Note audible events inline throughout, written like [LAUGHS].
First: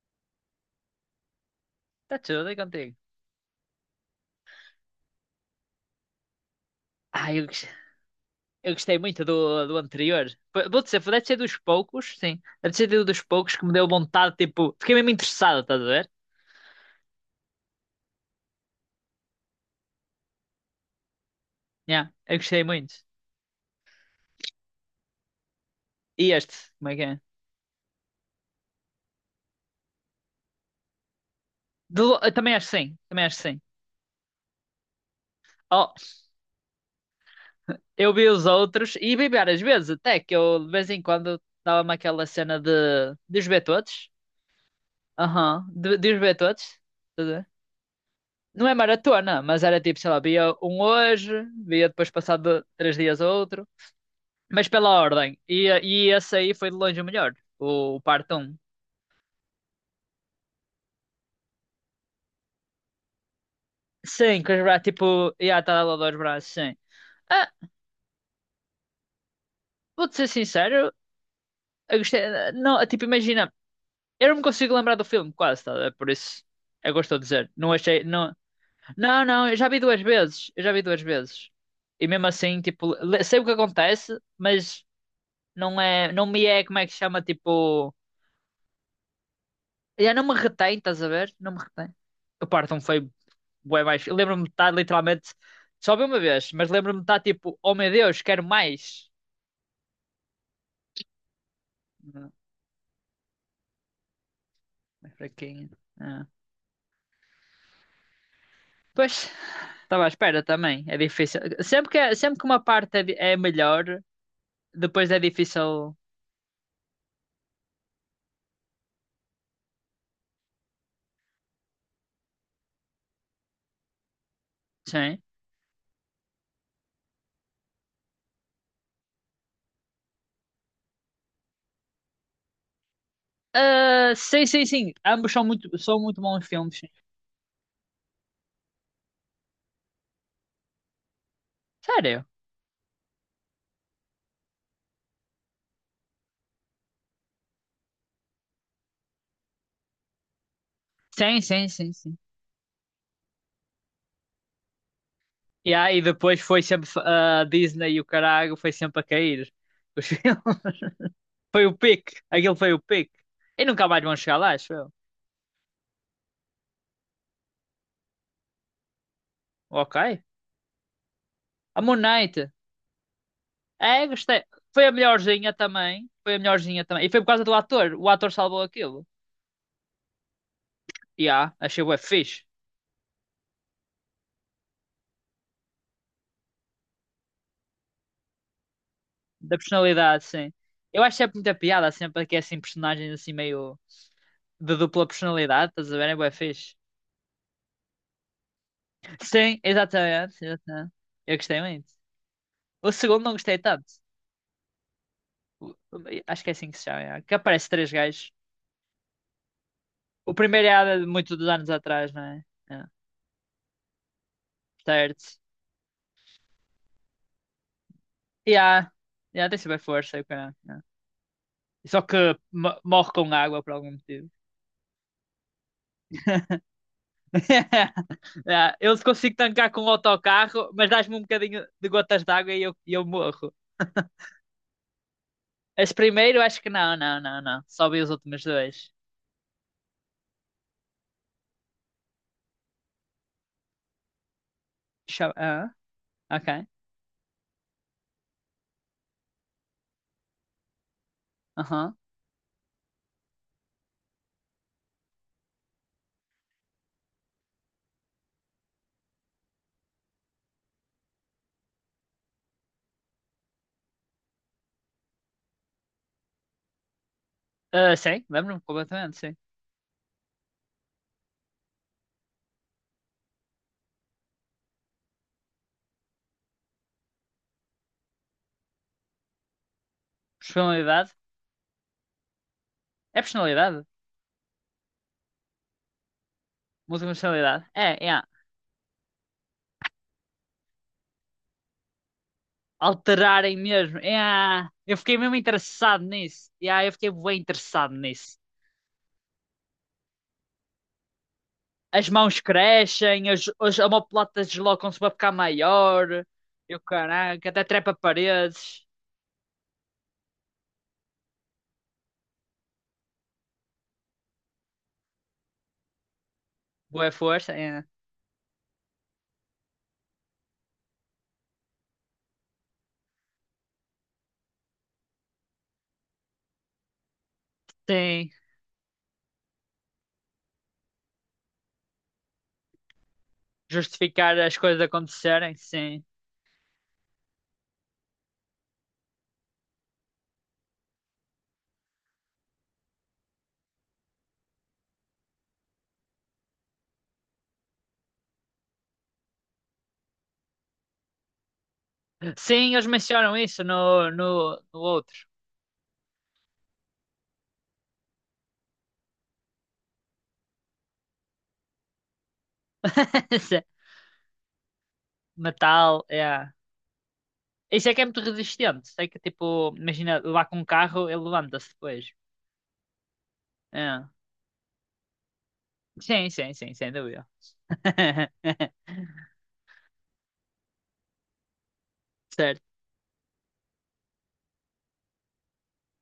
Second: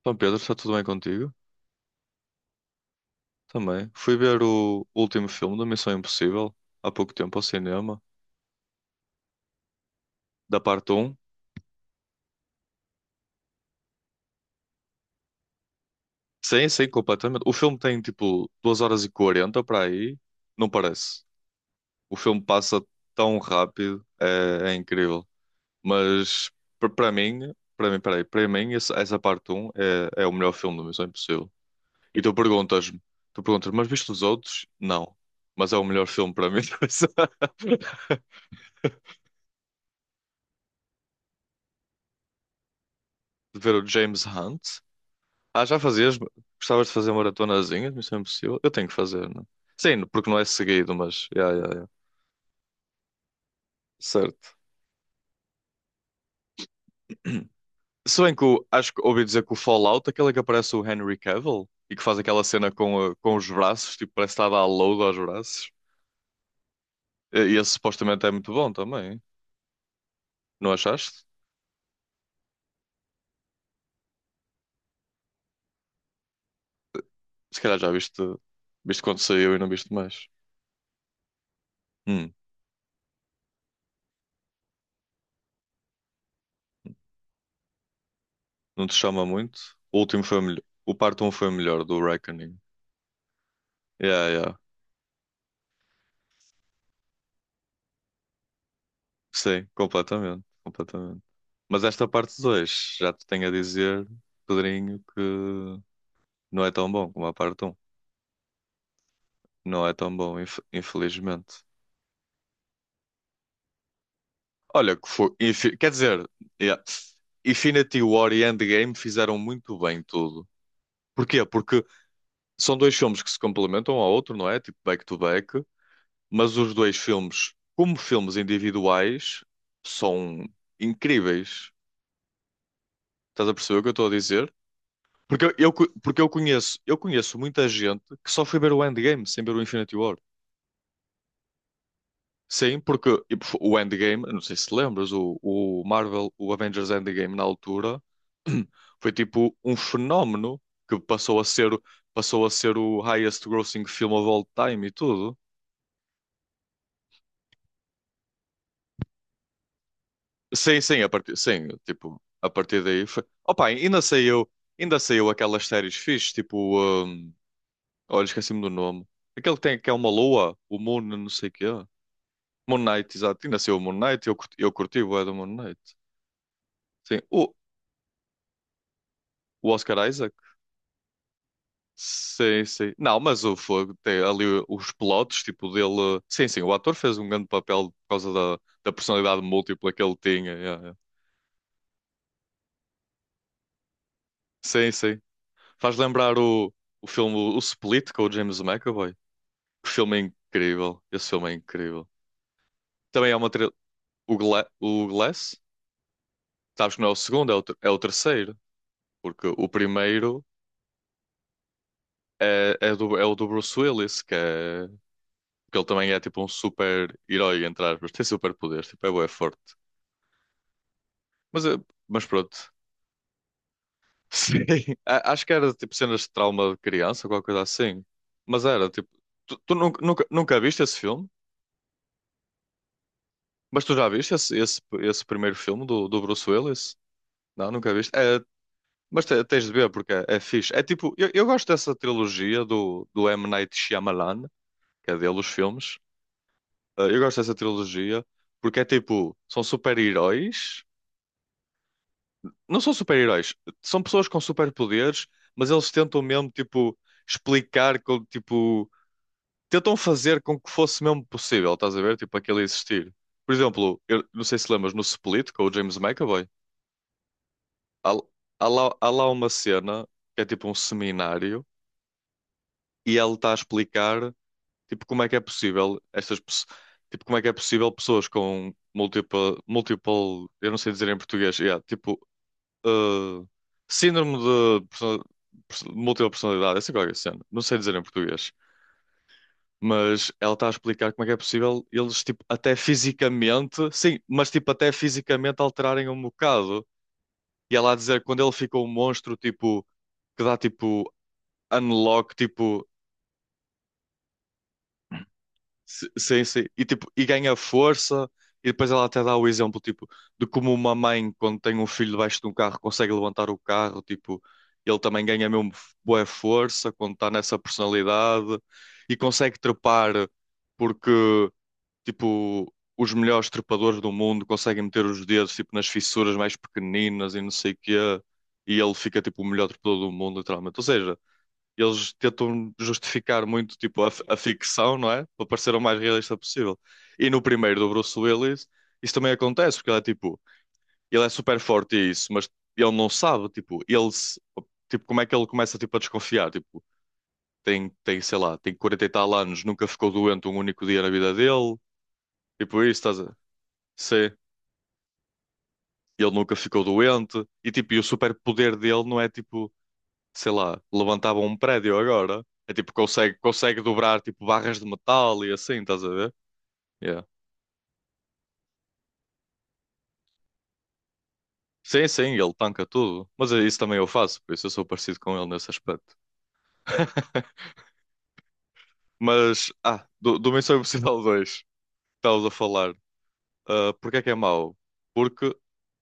Então, Pedro, está tudo bem contigo? Está tudo aí contigo. Também. Fui ver o último filme da Missão Impossível há pouco Ah, tempo ao eu, gos- cinema, eu gostei muito do anterior. da Vou parte dizer, um. deve ser dos poucos, sim. Deve ser dos poucos que me deu vontade, tipo, fiquei mesmo interessado, estás a ver? Sim, sim, completamente. O filme tem tipo 2h40 para aí. Não parece. Yeah, O eu filme gostei passa muito. tão rápido, é incrível. E Mas este, como é que para é? mim, peraí, para mim essa parte um é o melhor filme da Missão Impossível. E Eu também acho que sim, também acho que tu sim. perguntas, mas viste os outros? Não. Mas é o Oh, melhor filme para mim. [LAUGHS] eu vi os outros e vi várias vezes, até que eu de vez em quando dava-me aquela cena de os De ver ver o todos. James Hunt. Ah, Aham, já de fazias? os ver todos. Gostavas de fazer Estás a ver? maratonazinhas? Isso é impossível. Não Eu é tenho que fazer, não? maratona, É? mas era tipo, Sim, sei lá, porque não é via um seguido, mas. hoje, Ya, ya, via ya. depois passado três dias outro. Certo. Mas pela ordem. E esse aí foi de longe o melhor. O Se parte bem que 1. Acho que ouvi dizer que o Fallout, aquele que aparece o Henry Cavill e que faz aquela cena com os braços, tipo, parece que Sim, está com a os dar braços, load aos tipo... Yeah, braços. tá lá dois braços, sim. Ah, E esse supostamente é muito bom também. vou-te ser Não sincero. achaste? Eu gostei... Não, tipo, imagina. Eu não me consigo lembrar do filme, quase, tá? É por isso. Eu gosto de dizer. Se Não calhar já achei... viste, viste quando Não. saiu Eu e não já vi viste duas mais. vezes. Eu já vi duas vezes. E mesmo Hum, assim, tipo... Sei o que acontece, mas... Não é... Não me é, como é que se chama, tipo... não te chama muito? O Já último não me foi melhor. retém, O estás a parte 1 ver? foi Não me melhor retém. do Eu Reckoning. parto um feio bué mais. Feio. Yeah, Lembro-me de yeah. estar literalmente. Só vi uma vez, mas lembro-me de estar tipo, oh meu Deus, quero mais. Sim, completamente, completamente. Mas esta Não, parte 2 já te tenho a dizer, Pedrinho, é fraquinho. que Ah. não é tão bom como a parte um. Pois, Não é estava à tão bom, espera também. É difícil. infelizmente. Sempre que uma parte é melhor, Olha, que depois é foi, quer difícil. dizer, yeah, Infinity War e Endgame fizeram muito bem tudo. Porquê? Porque são dois filmes que se complementam um ao outro, não é? Tipo back to Sim. back, mas os dois filmes, como filmes individuais, são incríveis. Estás a perceber o que eu estou a Ah, sim, dizer? sim, sim. Ambos Porque eu co- são muito porque bons filmes. Sim. eu conheço muita gente que só foi ver o Endgame sem ver o Infinity War. Sério? Sim, porque o Endgame, eu não sei se lembras, o Marvel, o Avengers Endgame na altura [CLEARS THROAT] foi tipo um fenómeno que Sim, sim, sim, sim. passou a ser o highest grossing film of all time e tudo. Yeah, e aí depois foi sempre a Disney e o caralho foi sempre a cair. Os [LAUGHS] filmes. Sim, sim, Foi sim, o pique. tipo, a Aquilo foi partir o daí pique. foi. E Opa, nunca mais vão chegar lá, acho eu. ainda saiu aquelas séries fixe, tipo, olha, esqueci-me do nome. Aquele que tem que é uma Ok. lua, o Moon, não sei o quê. A Moon Knight. Moon Knight, exato. E nasceu o Moon É, Knight, gostei. Eu Foi a curti o do Moon melhorzinha Knight. também. Foi a melhorzinha também. E Sim, foi por causa o, do ator. O ator salvou aquilo. o Oscar Isaac. E yeah, achei bué fixe. Sim, sim. Não, mas o fogo tem ali os plotos, tipo dele. Sim, sim, o ator fez um grande papel por causa da personalidade Da múltipla que ele personalidade, tinha. sim. Yeah, yeah. Eu acho sempre muita piada, sempre que é assim personagens assim meio de Sim, dupla sim. personalidade, estás Faz a ver? É bué lembrar o, fixe. o filme O Split com o James McAvoy. Sim, Que filme exatamente, exatamente. incrível. Esse Eu filme é gostei muito. incrível. O segundo Também não é uma. gostei tri- tanto. O, Gla... o Glass, O- o- Acho que é assim que se sabes que chama, não é o yeah. Que segundo, é aparece três o gajos. terceiro. Porque o O primeiro primeiro é muito dos anos atrás, não é? é o do Bruce Willis, que é Certo. Porque ele também é tipo um super herói, entre aspas. [LAUGHS] Tem E super poderes, yeah, tipo, é bué tem forte. super força. E caralho, yeah. Mas, eh, Só que mas pronto. Morre com água por algum motivo. [LAUGHS] Sim. Acho que era tipo cenas de trauma de criança, qualquer coisa assim. [LAUGHS] Mas Yeah. era Eu tipo. consigo Tu, tancar tu com o nunca, nunca, nunca autocarro, viste mas esse dás-me um filme? bocadinho de gotas de água e eu morro. Mas tu já viste esse, esse primeiro filme Esse do primeiro, Bruce acho que Willis? não, não. Não, Só nunca vi os viste? É, últimos dois. mas tens de ver porque é fixe. É tipo. Eu gosto dessa trilogia do M. Night Shyamalan, que é dele os Ah, filmes. ok. Eu gosto dessa trilogia porque é tipo. São super-heróis. Aham. Não são super-heróis, são pessoas com superpoderes, mas eles tentam mesmo, tipo, explicar, como, tipo, tentam fazer com que fosse mesmo possível, estás a ver? Tipo, aquele existir. Por exemplo, eu não sei se lembras, no Split, com o James McAvoy, Ah, há, sim, lembro-me há completamente, lá sim. uma cena que é tipo um seminário e ele está a explicar, tipo, como é que é possível estas pessoas, tipo, como é que é possível pessoas com múltipla, multiple, eu não sei dizer Personalidade. em português, yeah, tipo, É uh, personalidade? síndrome de múltipla personalidade, essa é Múltipla qualquer cena. Não personalidade. sei dizer em É, é português. Mas ela está a explicar como é que é possível eles, tipo, até alterarem fisicamente, mesmo. sim, mas Yeah. tipo, até Eu fiquei mesmo fisicamente interessado alterarem um nisso. Yeah, bocado. eu fiquei bem E ela interessado a dizer que nisso. quando ele ficou um monstro, tipo, que dá tipo As unlock, mãos tipo. crescem, as omoplatas deslocam-se para ficar maior. Sim, sim. Eu, E, tipo, e caraca, ganha até trepa força. E paredes. depois ela até dá o exemplo, tipo, de como uma mãe, quando tem um filho debaixo de um carro, consegue levantar o carro, tipo, ele também ganha mesmo boa força quando Boa está força, nessa é. personalidade e consegue trepar porque, tipo, os melhores trepadores do mundo conseguem meter os dedos, tipo, nas fissuras mais pequeninas e não sei o quê, Sim. e ele fica, tipo, o melhor trepador do mundo, literalmente. Ou seja, eles tentam justificar muito tipo a Justificar as coisas ficção, não é? Para acontecerem, parecer o mais sim. realista possível. E no primeiro do Bruce Willis, isso também acontece, porque ele é tipo, ele é super forte e isso, mas ele não sabe, tipo, ele se- tipo, como é que ele começa tipo a desconfiar, tipo, tem, sei lá, tem 40 e tal anos, nunca ficou doente um único dia na vida dele, Sim, tipo eles isso, estás a... mencionam isso Sim, no outro. ele nunca ficou doente e tipo, o superpoder dele não é tipo sei lá, levantavam um prédio agora. É tipo, consegue, [LAUGHS] Sim. consegue dobrar tipo barras de metal e assim, estás Metal, a ver? é. Yeah. Isso é que é muito resistente. Sei que, tipo, imagina, lá com um carro, ele levanta-se Sim, depois. sim, ele tanca tudo. Mas é isso também É. eu faço, por isso eu sou parecido com ele nesse aspecto. Sim, sim, sim, sem dúvida. [LAUGHS] [LAUGHS] Mas, do Missão Impossível 2, que estavas a Certo. falar. Ah, porque é que é mau? Porque,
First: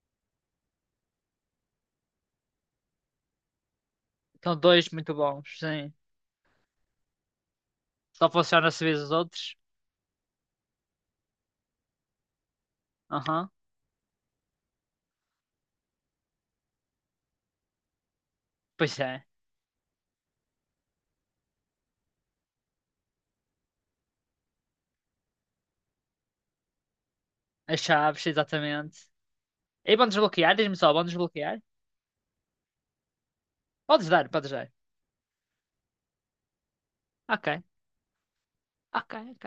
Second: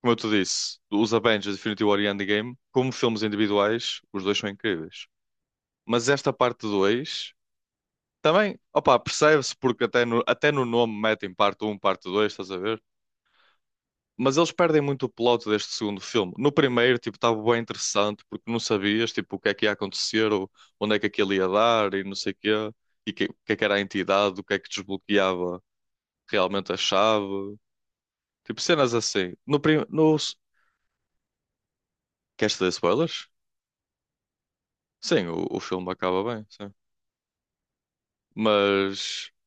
como eu te disse, os Avengers Infinity War e Endgame, como filmes individuais, os dois são São dois incríveis. muito bons, sim. Mas esta parte 2 Só também, funciona se opa, vês os outros. percebe-se porque até no nome metem parte um, parte dois, estás a ver? Aham. Mas eles perdem muito o plot deste segundo filme. No primeiro, tipo, estava bem interessante, porque não Pois sabias, é. tipo, o que é que ia acontecer, ou onde é que aquilo ia dar, e não sei o quê, e o que é que era a entidade, o que é que desbloqueava realmente a chave. As chaves, Tipo, cenas exatamente. assim. No, prim... E vão no... desbloquear? Diz-me só, vão desbloquear? Queres ter spoilers? Podes dar, podes dar. Sim, o filme acaba bem, sim. Ok, Mas ok.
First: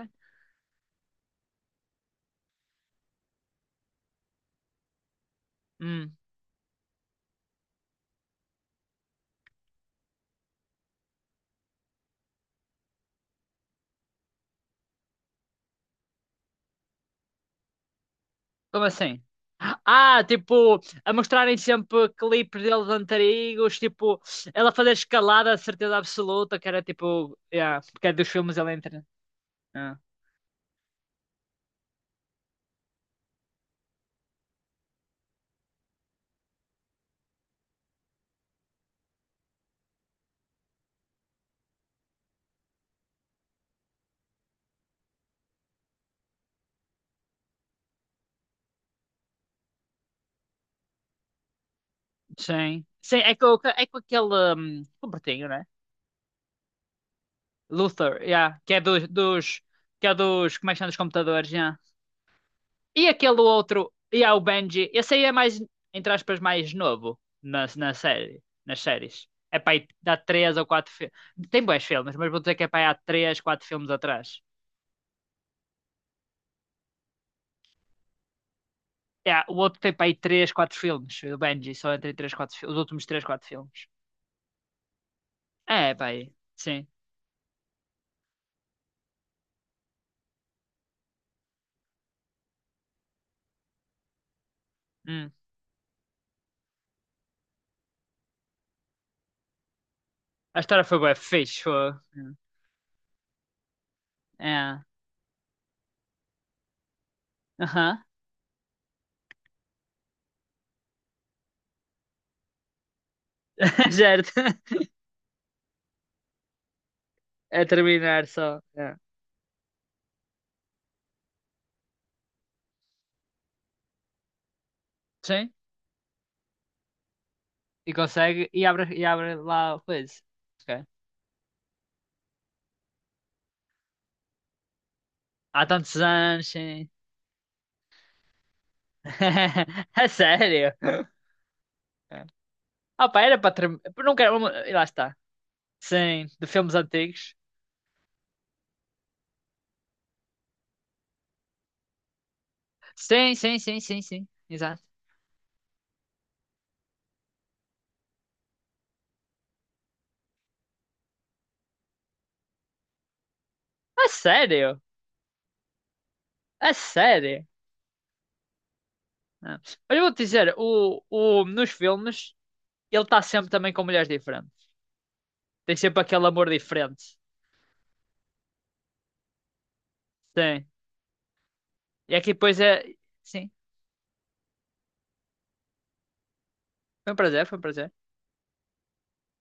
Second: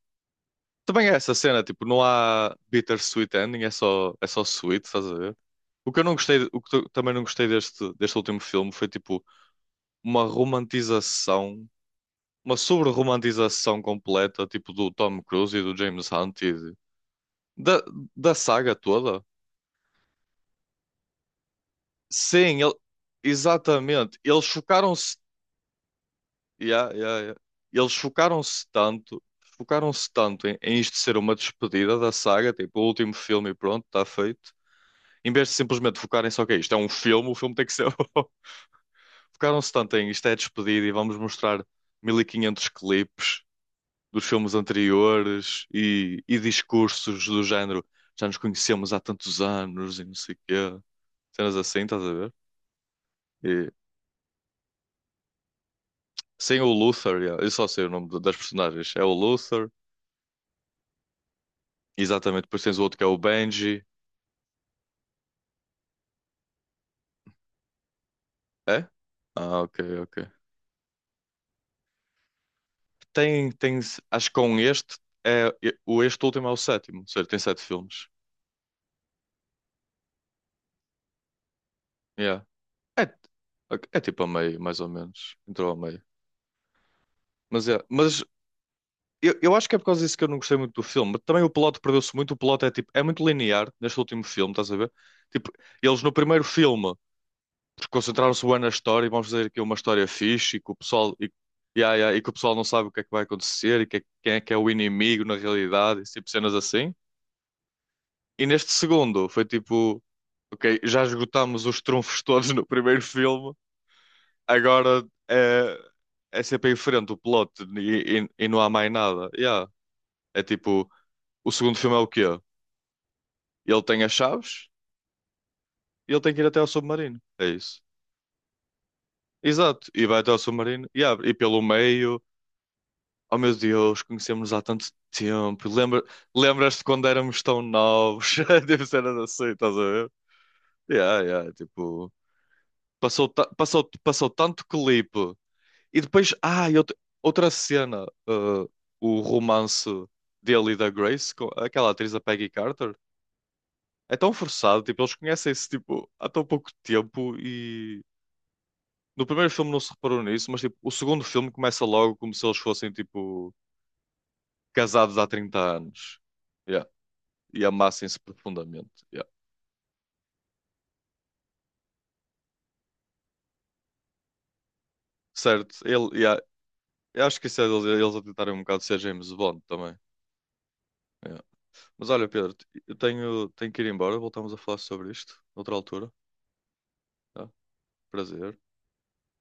também é essa cena, tipo, não há bittersweet ending, é só sweet, estás a ver? O que eu não Hum, gostei, o que eu também não gostei deste último filme foi, tipo, uma romantização uma sobre-romantização completa, tipo do Tom Cruise e do James Hunt e da, da saga como assim? toda. Ah, tipo, a mostrarem sempre Sim, clipes deles antigos, exatamente. tipo, Eles ela fazer chocaram-se. escalada de certeza absoluta, que era Yeah, yeah, yeah. tipo, yeah, Eles porque é dos filmes ela entra. Ah, chocaram-se tanto em isto ser uma despedida da saga, tipo o último filme e pronto, está feito. Em vez de simplesmente focarem só que é isto, é um filme, o filme tem que ser. [LAUGHS] Focaram-se tanto em isto é despedida e vamos mostrar 1.500 clipes dos filmes anteriores e discursos do género já nos conhecemos há tantos anos e não sei o quê. Cenas assim, estás a ver? sim, sim, E, é com aquele um, com o Bertinho, né? sem o Luther, yeah, eu só sei o nome Luther, das yeah, que é personagens. É o dos, Luther, que é dos, como é que chama, dos computadores, yeah. exatamente. Depois tens o outro que é E o aquele Benji. outro, e há o Benji. Esse aí é mais, entre aspas, mais novo na série, nas É? séries. É Ah, para ok, aí dá ok. 3 ou 4 filmes. Tem bons filmes, mas vou dizer que é para aí há três Tem, quatro tem, filmes acho que atrás. É, o este último é o sétimo, ou seja, tem sete filmes. É, o outro tem para aí 3, 4 filmes. O Benji só entre três Yeah. 4 os É, últimos 3 4 filmes. é tipo a meio, mais ou menos. Entrou a É, é meio. para aí. Sim. Mas eu acho que é por causa disso que eu não gostei muito do filme. Também o plot perdeu-se muito. O plot é tipo, é muito linear neste último filme, estás a ver? Hum. Tipo, eles no primeiro filme concentraram-se bem na história e vamos fazer aqui uma história fixe A e que o história foi pessoal bem fixe. e, Foi. ah, e, ah, e que o Hum. pessoal não sabe o que é que vai acontecer e que quem é que é o É. inimigo na realidade, esse tipo de cenas assim. Aham. E neste segundo foi tipo, ok, já esgotámos os trunfos [LAUGHS] todos no primeiro filme, [LAUGHS] Certo. agora é, é, sempre em frente o plot É e, terminar e, e não só. há mais É. nada. Yeah. É tipo. O segundo filme é o quê? Ele tem as chaves Sim. e ele tem que ir até ao submarino. É isso. E consegue. E abre lá o Exato. E coisa. vai até ao Ok. submarino e abre. E pelo meio, oh meu Deus, conhecemos-nos há tanto Há tempo. tantos Lembra, anos, lembras-te sim. quando éramos tão novos? [LAUGHS] Deve ser assim, estás a [LAUGHS] É ver? sério? Yeah, yeah, tipo, É. Ah, pá, era para não passou quero. tanto E lá está. clipe. E Sim, depois, de filmes antigos. outra cena, o romance dele e da Grace, com aquela atriz, a Peggy Carter. Sim, sim, sim, sim, É sim. tão forçado, Exato. tipo, eles conhecem-se tipo, há tão pouco tempo e no primeiro filme não se reparou nisso, mas tipo, o segundo filme começa logo como se eles fossem tipo É sério? casados há 30 anos. É Yeah. sério? E amassem-se profundamente. Yeah. Ah. Mas eu vou-te dizer, nos filmes, ele está sempre também com mulheres diferentes. Certo, Tem sempre ele, aquele yeah. amor diferente. Eu acho que isso é eles a tentarem um bocado ser James Bond também. Sim. Yeah. Mas E olha, aqui Pedro, depois é. eu Sim. tenho que ir embora, voltamos a falar sobre isto noutra altura. Foi um prazer, Tá? foi um prazer. Prazer.